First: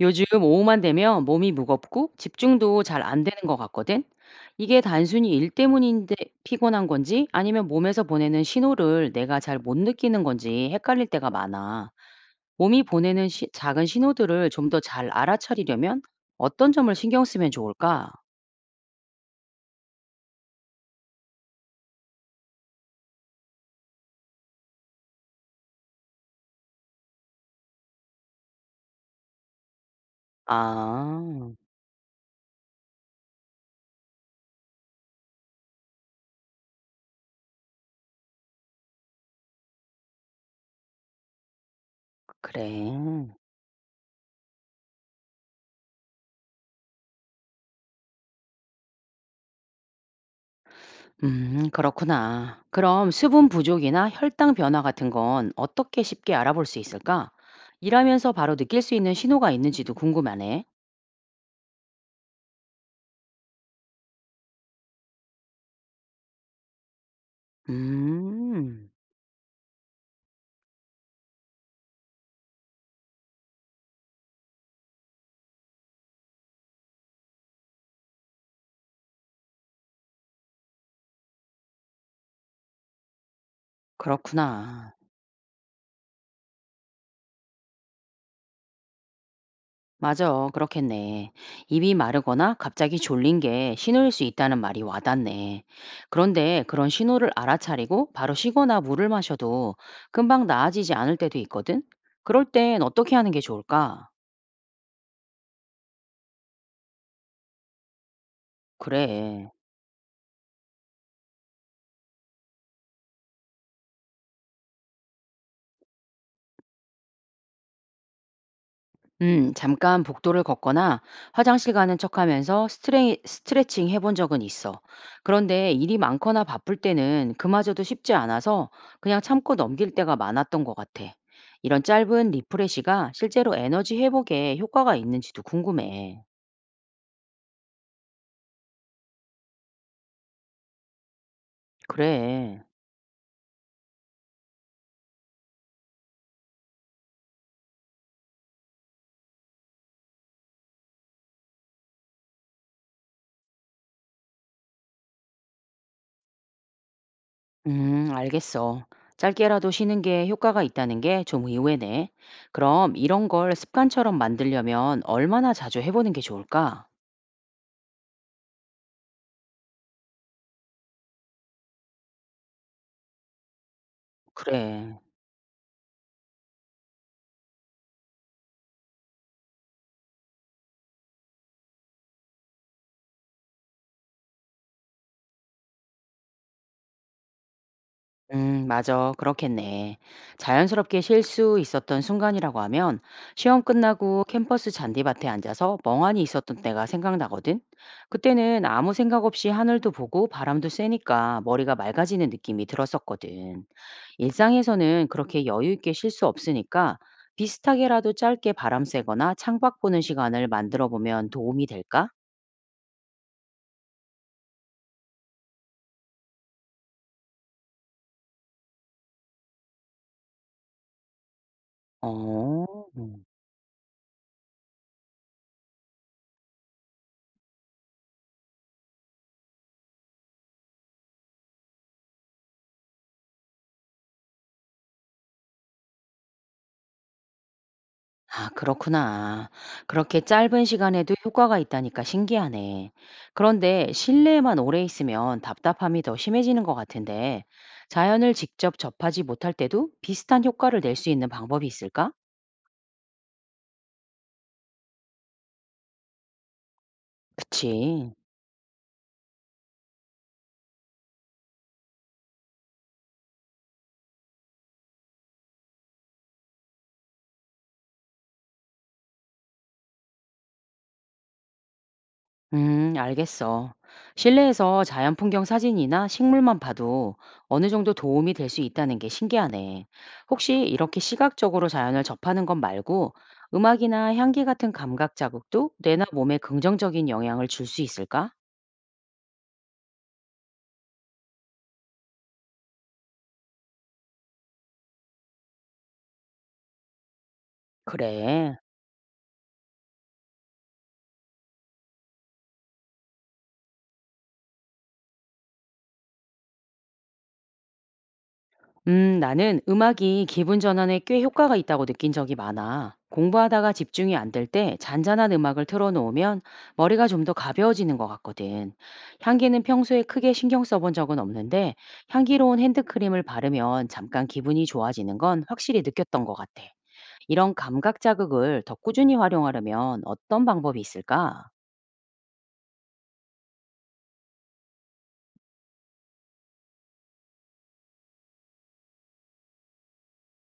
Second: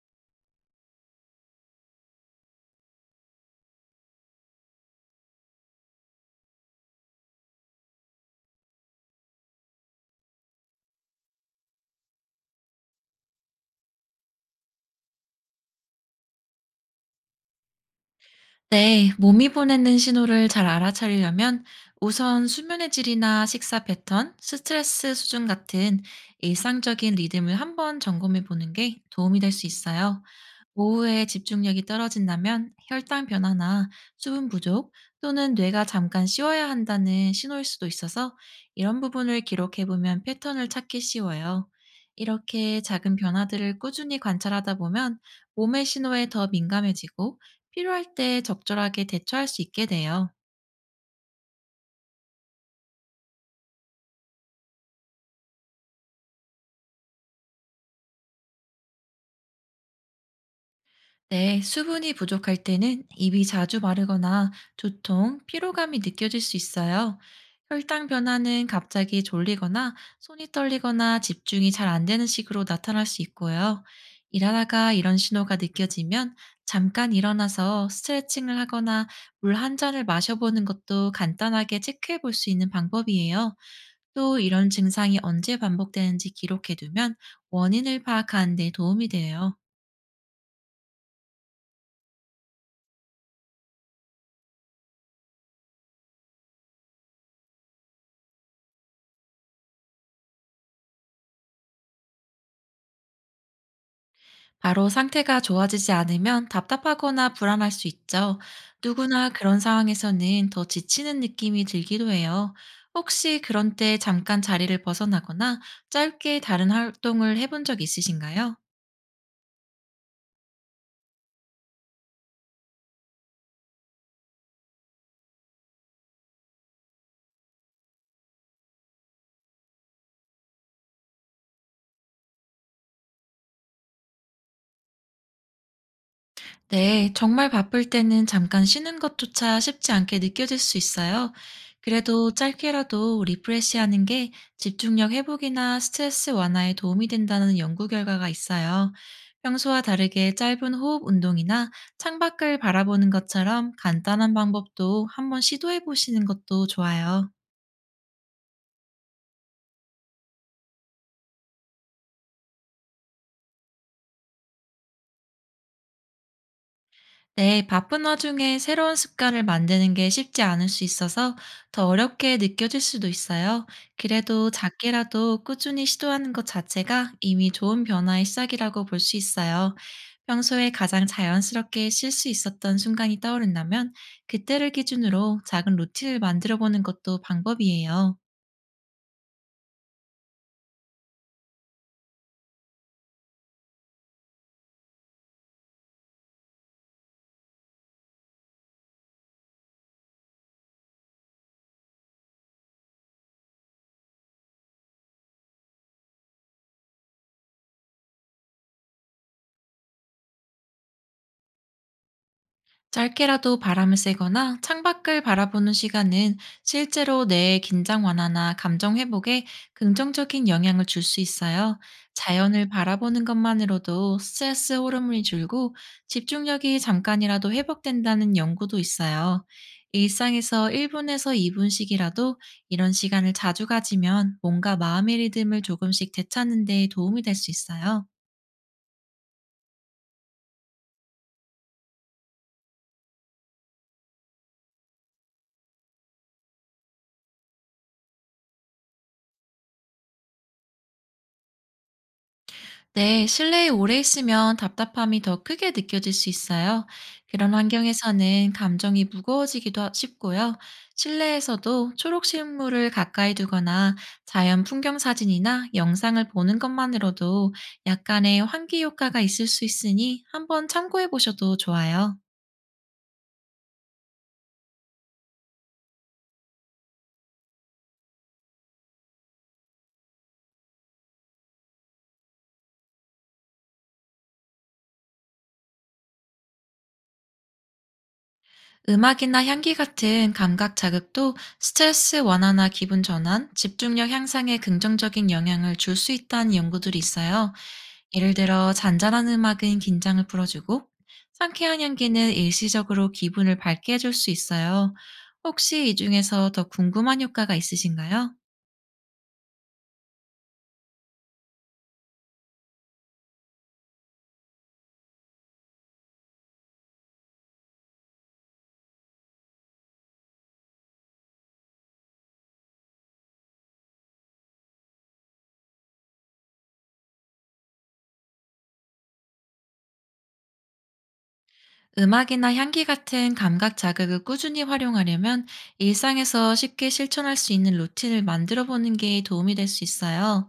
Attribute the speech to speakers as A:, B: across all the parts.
A: 요즘 오후만 되면 몸이 무겁고 집중도 잘 안 되는 것 같거든. 이게 단순히 일 때문인데 피곤한 건지 아니면 몸에서 보내는 신호를 내가 잘 못 느끼는 건지 헷갈릴 때가 많아. 몸이 보내는 작은 신호들을 좀 더 잘 알아차리려면 어떤 점을 신경 쓰면 좋을까?
B: 네, 몸이 보내는 신호를 잘 알아차리려면 우선 수면의 질이나 식사 패턴, 스트레스 수준 같은 일상적인 리듬을 한번 점검해 보는 게 도움이 될 수 있어요. 오후에
A: 아,
B: 집중력이 떨어진다면 혈당 변화나 수분 부족 또는 뇌가 잠깐 쉬어야 한다는 신호일 수도 있어서 이런 부분을 기록해보면 패턴을 찾기 쉬워요. 이렇게 작은
A: 그래.
B: 변화들을 꾸준히 관찰하다 보면 몸의 신호에 더 민감해지고 필요할 때 적절하게 대처할 수 있게 돼요.
A: 그렇구나. 그럼 수분 부족이나 혈당 변화 같은 건 어떻게 쉽게 알아볼 수 있을까? 일하면서 바로 느낄 수 있는 신호가 있는지도 궁금하네.
B: 네, 수분이 부족할 때는 입이 자주 마르거나 두통, 피로감이 느껴질 수 있어요. 혈당 변화는
A: 음,
B: 갑자기 졸리거나 손이 떨리거나 집중이 잘 안 되는 식으로 나타날 수 있고요. 일하다가 이런 신호가 느껴지면 잠깐 일어나서 스트레칭을 하거나 물 한 잔을 마셔보는 것도 간단하게 체크해 볼 수 있는 방법이에요. 또 이런
A: 그렇구나.
B: 증상이 언제 반복되는지 기록해 두면 원인을 파악하는 데 도움이 돼요.
A: 맞아, 그렇겠네. 입이 마르거나 갑자기 졸린 게 신호일 수 있다는 말이 와닿네. 그런데 그런 신호를 알아차리고 바로 쉬거나 물을 마셔도 금방 나아지지 않을 때도 있거든? 그럴 땐 어떻게 하는 게 좋을까?
B: 바로 상태가 좋아지지 않으면 답답하거나 불안할 수 있죠. 누구나
A: 그래.
B: 그런 상황에서는 더 지치는 느낌이 들기도 해요. 혹시 그런 때 잠깐 자리를 벗어나거나 짧게 다른 활동을 해본 적 있으신가요?
A: 잠깐 복도를 걷거나 화장실 가는 척하면서 스트레칭 해본 적은 있어. 그런데 일이 많거나 바쁠 때는 그마저도 쉽지 않아서 그냥 참고 넘길 때가 많았던 것 같아. 이런 짧은 리프레시가 실제로 에너지 회복에 효과가 있는지도 궁금해.
B: 네, 정말 바쁠 때는 잠깐 쉬는 것조차 쉽지 않게 느껴질 수 있어요. 그래도
A: 그래.
B: 짧게라도 리프레시하는 게 집중력 회복이나 스트레스 완화에 도움이 된다는 연구 결과가 있어요. 평소와 다르게 짧은 호흡 운동이나 창밖을 바라보는 것처럼 간단한 방법도 한번 시도해 보시는 것도 좋아요.
A: 알겠어. 짧게라도 쉬는 게 효과가 있다는 게 좀 의외네. 그럼 이런 걸 습관처럼 만들려면 얼마나 자주 해보는 게 좋을까?
B: 네, 바쁜 와중에 새로운 습관을 만드는 게 쉽지 않을 수 있어서 더 어렵게 느껴질 수도 있어요. 그래도
A: 그래.
B: 작게라도 꾸준히 시도하는 것 자체가 이미 좋은 변화의 시작이라고 볼 수 있어요. 평소에 가장 자연스럽게 쉴 수 있었던 순간이 떠오른다면 그때를 기준으로 작은 루틴을 만들어 보는 것도 방법이에요.
A: 맞아. 그렇겠네. 자연스럽게 쉴 수 있었던 순간이라고 하면 시험 끝나고 캠퍼스 잔디밭에 앉아서 멍하니 있었던 때가 생각나거든. 그때는 아무 생각 없이 하늘도 보고 바람도 쐬니까 머리가 맑아지는 느낌이 들었었거든. 일상에서는 그렇게 여유 있게 쉴 수 없으니까 비슷하게라도 짧게 바람 쐬거나 창밖 보는 시간을 만들어 보면 도움이 될까?
B: 짧게라도 바람을 쐬거나 창밖을 바라보는 시간은 실제로 뇌의 긴장 완화나 감정 회복에 긍정적인 영향을 줄 수 있어요.
A: 어.
B: 자연을 바라보는 것만으로도 스트레스 호르몬이 줄고 집중력이 잠깐이라도 회복된다는 연구도 있어요. 일상에서 1분에서 2분씩이라도 이런 시간을 자주 가지면 뭔가 마음의 리듬을 조금씩 되찾는 데 도움이 될 수 있어요.
A: 아, 그렇구나. 그렇게 짧은 시간에도 효과가 있다니까 신기하네. 그런데 실내에만 오래 있으면 답답함이 더 심해지는 것 같은데, 자연을 직접 접하지 못할 때도 비슷한 효과를 낼 수 있는 방법이 있을까?
B: 네, 실내에 오래 있으면 답답함이 더 크게 느껴질 수 있어요. 그런
A: 그치.
B: 환경에서는 감정이 무거워지기도 쉽고요. 실내에서도 초록 식물을 가까이 두거나 자연 풍경 사진이나 영상을 보는 것만으로도 약간의 환기 효과가 있을 수 있으니 한번 참고해 보셔도 좋아요.
A: 알겠어. 실내에서 자연 풍경 사진이나 식물만 봐도 어느 정도 도움이 될 수 있다는 게 신기하네. 혹시 이렇게 시각적으로 자연을 접하는 것 말고 음악이나 향기 같은 감각 자극도 뇌나 몸에 긍정적인 영향을 줄 수 있을까?
B: 음악이나 향기 같은 감각 자극도 스트레스 완화나 기분 전환, 집중력 향상에 긍정적인 영향을 줄 수 있다는 연구들이 있어요. 예를
A: 그래.
B: 들어, 잔잔한 음악은 긴장을 풀어주고, 상쾌한 향기는 일시적으로 기분을 밝게 해줄 수 있어요. 혹시 이 중에서 더 궁금한 효과가 있으신가요?
A: 나는 음악이 기분 전환에 꽤 효과가 있다고 느낀 적이 많아. 공부하다가 집중이 안 될 때 잔잔한 음악을 틀어놓으면 머리가 좀 더 가벼워지는 것 같거든. 향기는 평소에 크게 신경 써본 적은 없는데 향기로운 핸드크림을 바르면 잠깐 기분이 좋아지는 건 확실히 느꼈던 것 같아. 이런 감각 자극을 더 꾸준히 활용하려면 어떤 방법이 있을까?
B: 음악이나 향기 같은 감각 자극을 꾸준히 활용하려면 일상에서 쉽게 실천할 수 있는 루틴을 만들어 보는 게 도움이 될 수 있어요.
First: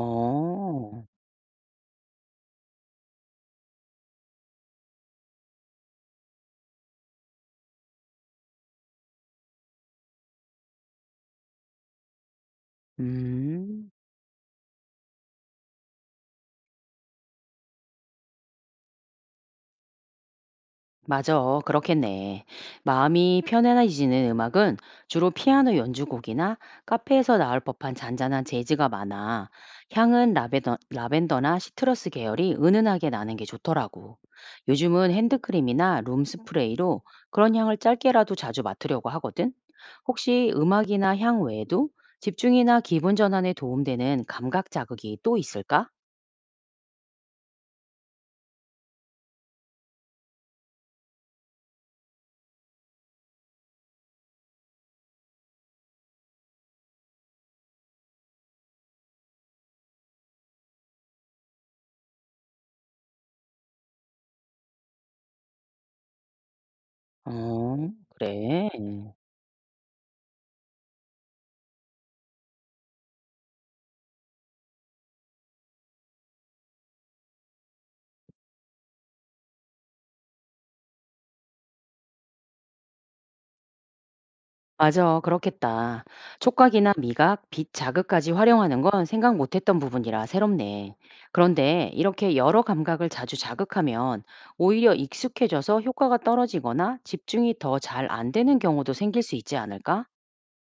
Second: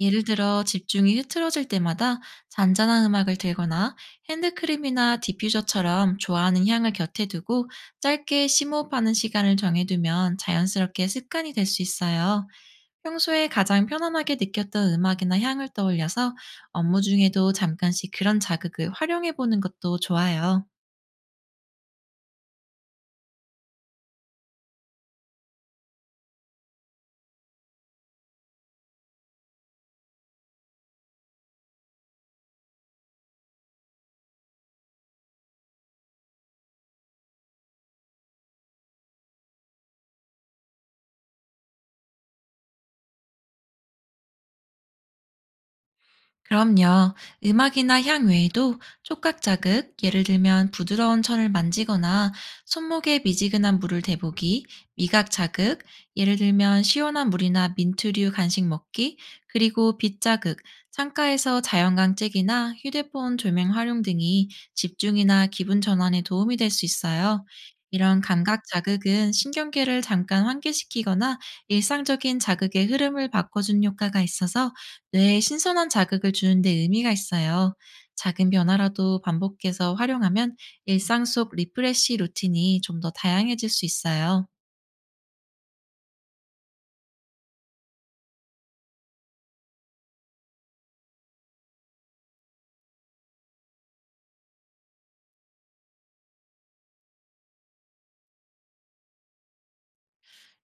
B: 예를 들어 집중이 흐트러질 때마다 잔잔한 음악을 들거나 핸드크림이나 디퓨저처럼 좋아하는 향을 곁에 두고 짧게 심호흡하는 시간을 정해두면 자연스럽게 습관이 될 수 있어요. 평소에 가장
A: 음.
B: 편안하게 느꼈던 음악이나 향을 떠올려서 업무 중에도 잠깐씩 그런 자극을 활용해보는 것도 좋아요.
A: 맞아. 그렇겠네. 마음이 편안해지는 음악은 주로 피아노 연주곡이나 카페에서 나올 법한 잔잔한 재즈가 많아. 향은 라벤더나 시트러스 계열이 은은하게 나는 게 좋더라고. 요즘은 핸드크림이나 룸스프레이로 그런 향을 짧게라도 자주 맡으려고 하거든. 혹시 음악이나 향 외에도 집중이나 기분 전환에 도움되는 감각 자극이 또 있을까?
B: 그럼요. 음악이나 향 외에도 촉각 자극, 예를 들면 부드러운 천을 만지거나 손목에 미지근한 물을 대보기, 미각 자극, 예를 들면 시원한 물이나 민트류 간식 먹기, 그리고 빛 자극, 창가에서 자연광책이나 휴대폰 조명 활용 등이 집중이나 기분 전환에 도움이 될 수 있어요.
A: 어,
B: 이런 감각
A: 그래.
B: 자극은 신경계를 잠깐 환기시키거나 일상적인 자극의 흐름을 바꿔준 효과가 있어서 뇌에 신선한 자극을 주는 데 의미가 있어요. 작은 변화라도 반복해서 활용하면 일상 속 리프레시 루틴이 좀 더 다양해질 수 있어요.
A: 맞아. 그렇겠다. 촉각이나 미각, 빛 자극까지 활용하는 건 생각 못했던 부분이라 새롭네. 그런데 이렇게 여러 감각을 자주 자극하면 오히려 익숙해져서 효과가 떨어지거나 집중이 더 잘 안 되는 경우도 생길 수 있지 않을까?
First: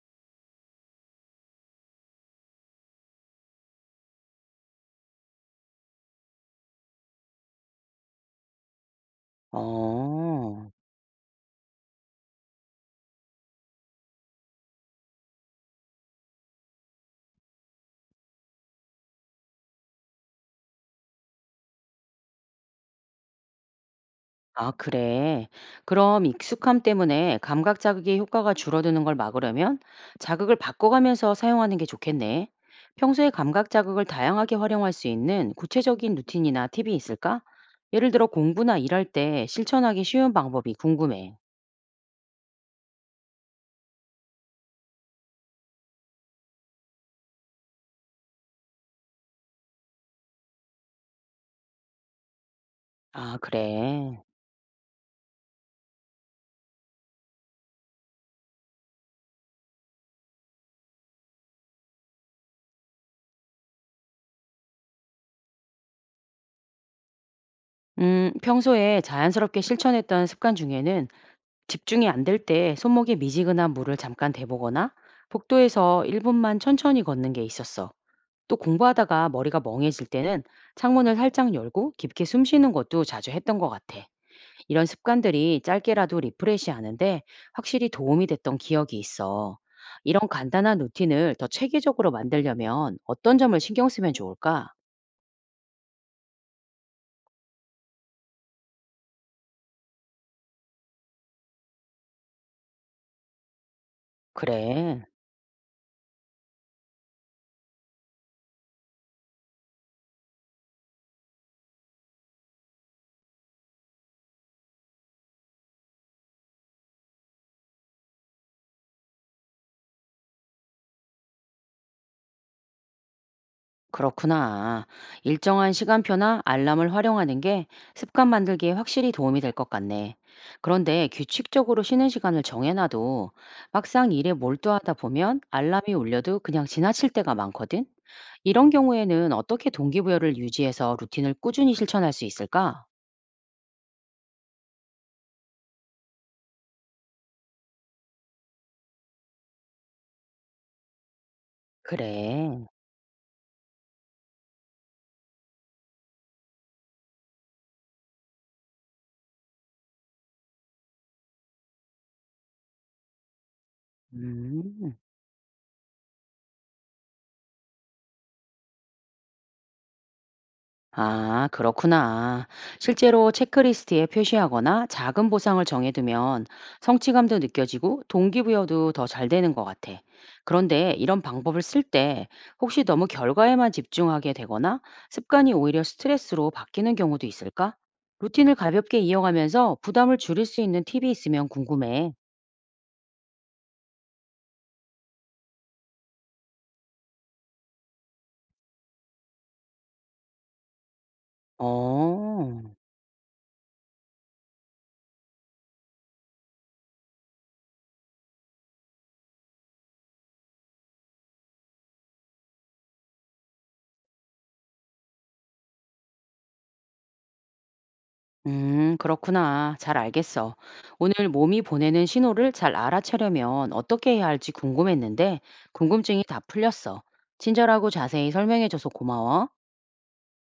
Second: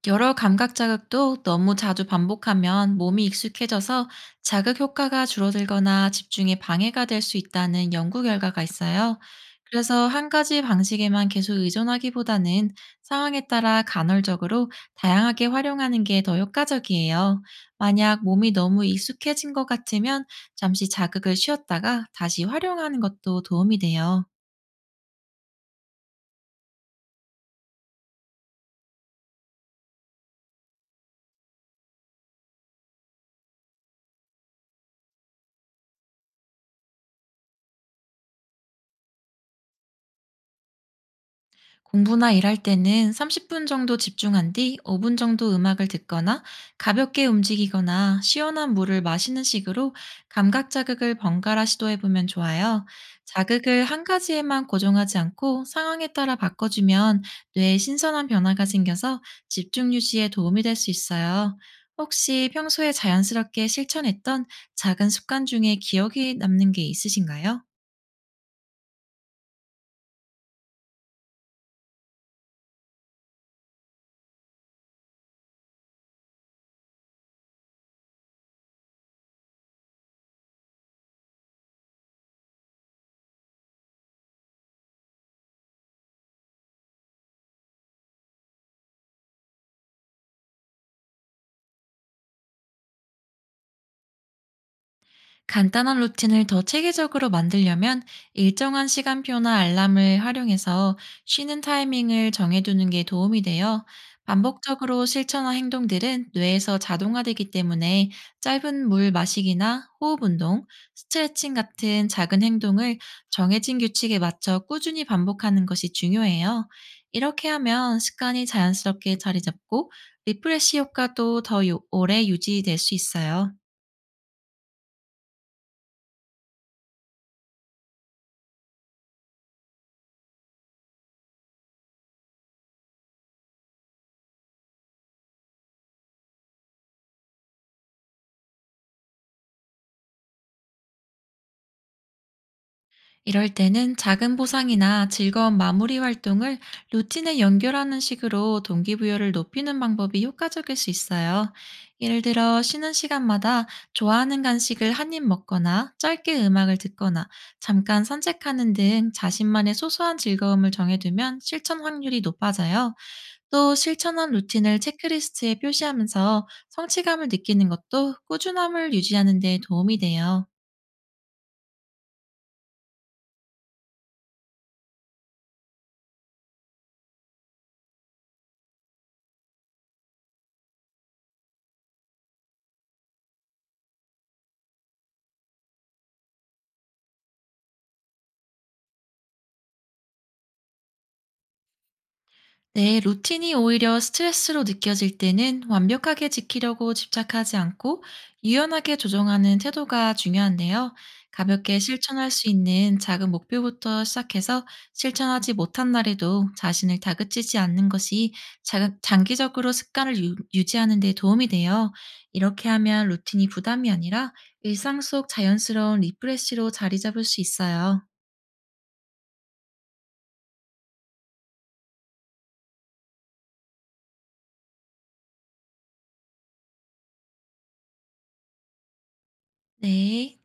B: 여러 감각 자극도 너무 자주 반복하면 몸이 익숙해져서 자극 효과가 줄어들거나 집중에 방해가 될 수 있다는 연구 결과가 있어요. 그래서 한 가지
A: 어.
B: 방식에만 계속 의존하기보다는 상황에 따라 간헐적으로 다양하게 활용하는 게 더 효과적이에요. 만약 몸이 너무 익숙해진 것 같으면 잠시 자극을 쉬었다가 다시 활용하는 것도 도움이 돼요.
A: 아, 그래. 그럼 익숙함 때문에 감각 자극의 효과가 줄어드는 걸 막으려면 자극을 바꿔가면서 사용하는 게 좋겠네. 평소에 감각 자극을 다양하게 활용할 수 있는 구체적인 루틴이나 팁이 있을까? 예를 들어 공부나 일할 때 실천하기 쉬운 방법이 궁금해.
B: 공부나 일할 때는 30분 정도 집중한 뒤 5분 정도 음악을 듣거나 가볍게 움직이거나 시원한 물을 마시는 식으로 감각 자극을 번갈아 시도해 보면 좋아요.
A: 아,
B: 자극을 한
A: 그래.
B: 가지에만 고정하지 않고 상황에 따라 바꿔주면 뇌에 신선한 변화가 생겨서 집중 유지에 도움이 될 수 있어요. 혹시 평소에 자연스럽게 실천했던 작은 습관 중에 기억이 남는 게 있으신가요?
A: 평소에 자연스럽게 실천했던 습관 중에는 집중이 안 될 때 손목에 미지근한 물을 잠깐 대보거나 복도에서 1분만 천천히 걷는 게 있었어. 또 공부하다가 머리가 멍해질 때는 창문을 살짝 열고 깊게 숨 쉬는 것도 자주 했던 것 같아. 이런 습관들이 짧게라도 리프레시 하는데 확실히 도움이 됐던 기억이 있어. 이런 간단한 루틴을 더 체계적으로 만들려면 어떤 점을 신경 쓰면 좋을까?
B: 간단한 루틴을 더 체계적으로 만들려면 일정한 시간표나 알람을 활용해서 쉬는 타이밍을 정해두는 게 도움이 돼요.
A: 그래.
B: 반복적으로 실천한 행동들은 뇌에서 자동화되기 때문에 짧은 물 마시기나 호흡 운동, 스트레칭 같은 작은 행동을 정해진 규칙에 맞춰 꾸준히 반복하는 것이 중요해요. 이렇게 하면 습관이 자연스럽게 자리 잡고 리프레시 효과도 더 오래 유지될 수 있어요.
A: 그렇구나. 일정한 시간표나 알람을 활용하는 게 습관 만들기에 확실히 도움이 될 것 같네. 그런데 규칙적으로 쉬는 시간을 정해놔도 막상 일에 몰두하다 보면 알람이 울려도 그냥 지나칠 때가 많거든? 이런 경우에는 어떻게 동기부여를 유지해서 루틴을 꾸준히 실천할 수 있을까?
B: 이럴 때는 작은 보상이나 즐거운 마무리 활동을 루틴에 연결하는 식으로 동기부여를 높이는 방법이 효과적일 수 있어요. 예를 들어
A: 그래.
B: 쉬는 시간마다 좋아하는 간식을 한 입 먹거나 짧게 음악을 듣거나 잠깐 산책하는 등 자신만의 소소한 즐거움을 정해두면 실천 확률이 높아져요. 또 실천한 루틴을
A: 음.
B: 체크리스트에 표시하면서 성취감을 느끼는 것도 꾸준함을 유지하는 데 도움이 돼요.
A: 아, 그렇구나. 실제로 체크리스트에 표시하거나 작은 보상을 정해두면 성취감도 느껴지고 동기부여도 더 잘 되는 것 같아. 그런데 이런 방법을 쓸 때 혹시 너무 결과에만 집중하게 되거나 습관이 오히려 스트레스로 바뀌는 경우도 있을까? 루틴을 가볍게 이어가면서 부담을 줄일 수 있는 팁이 있으면 궁금해.
B: 네, 루틴이 오히려 스트레스로 느껴질 때는 완벽하게 지키려고 집착하지 않고 유연하게 조정하는 태도가 중요한데요. 가볍게 실천할 수
A: 어.
B: 있는 작은 목표부터 시작해서 실천하지 못한 날에도 자신을 다그치지 않는 것이 장기적으로 습관을 유지하는 데 도움이 돼요. 이렇게 하면 루틴이 부담이 아니라 일상 속 자연스러운 리프레시로 자리 잡을 수 있어요.
A: 그렇구나. 잘 알겠어. 오늘 몸이 보내는 신호를 잘 알아채려면 어떻게 해야 할지 궁금했는데, 궁금증이 다 풀렸어. 친절하고 자세히 설명해줘서 고마워.
B: 네.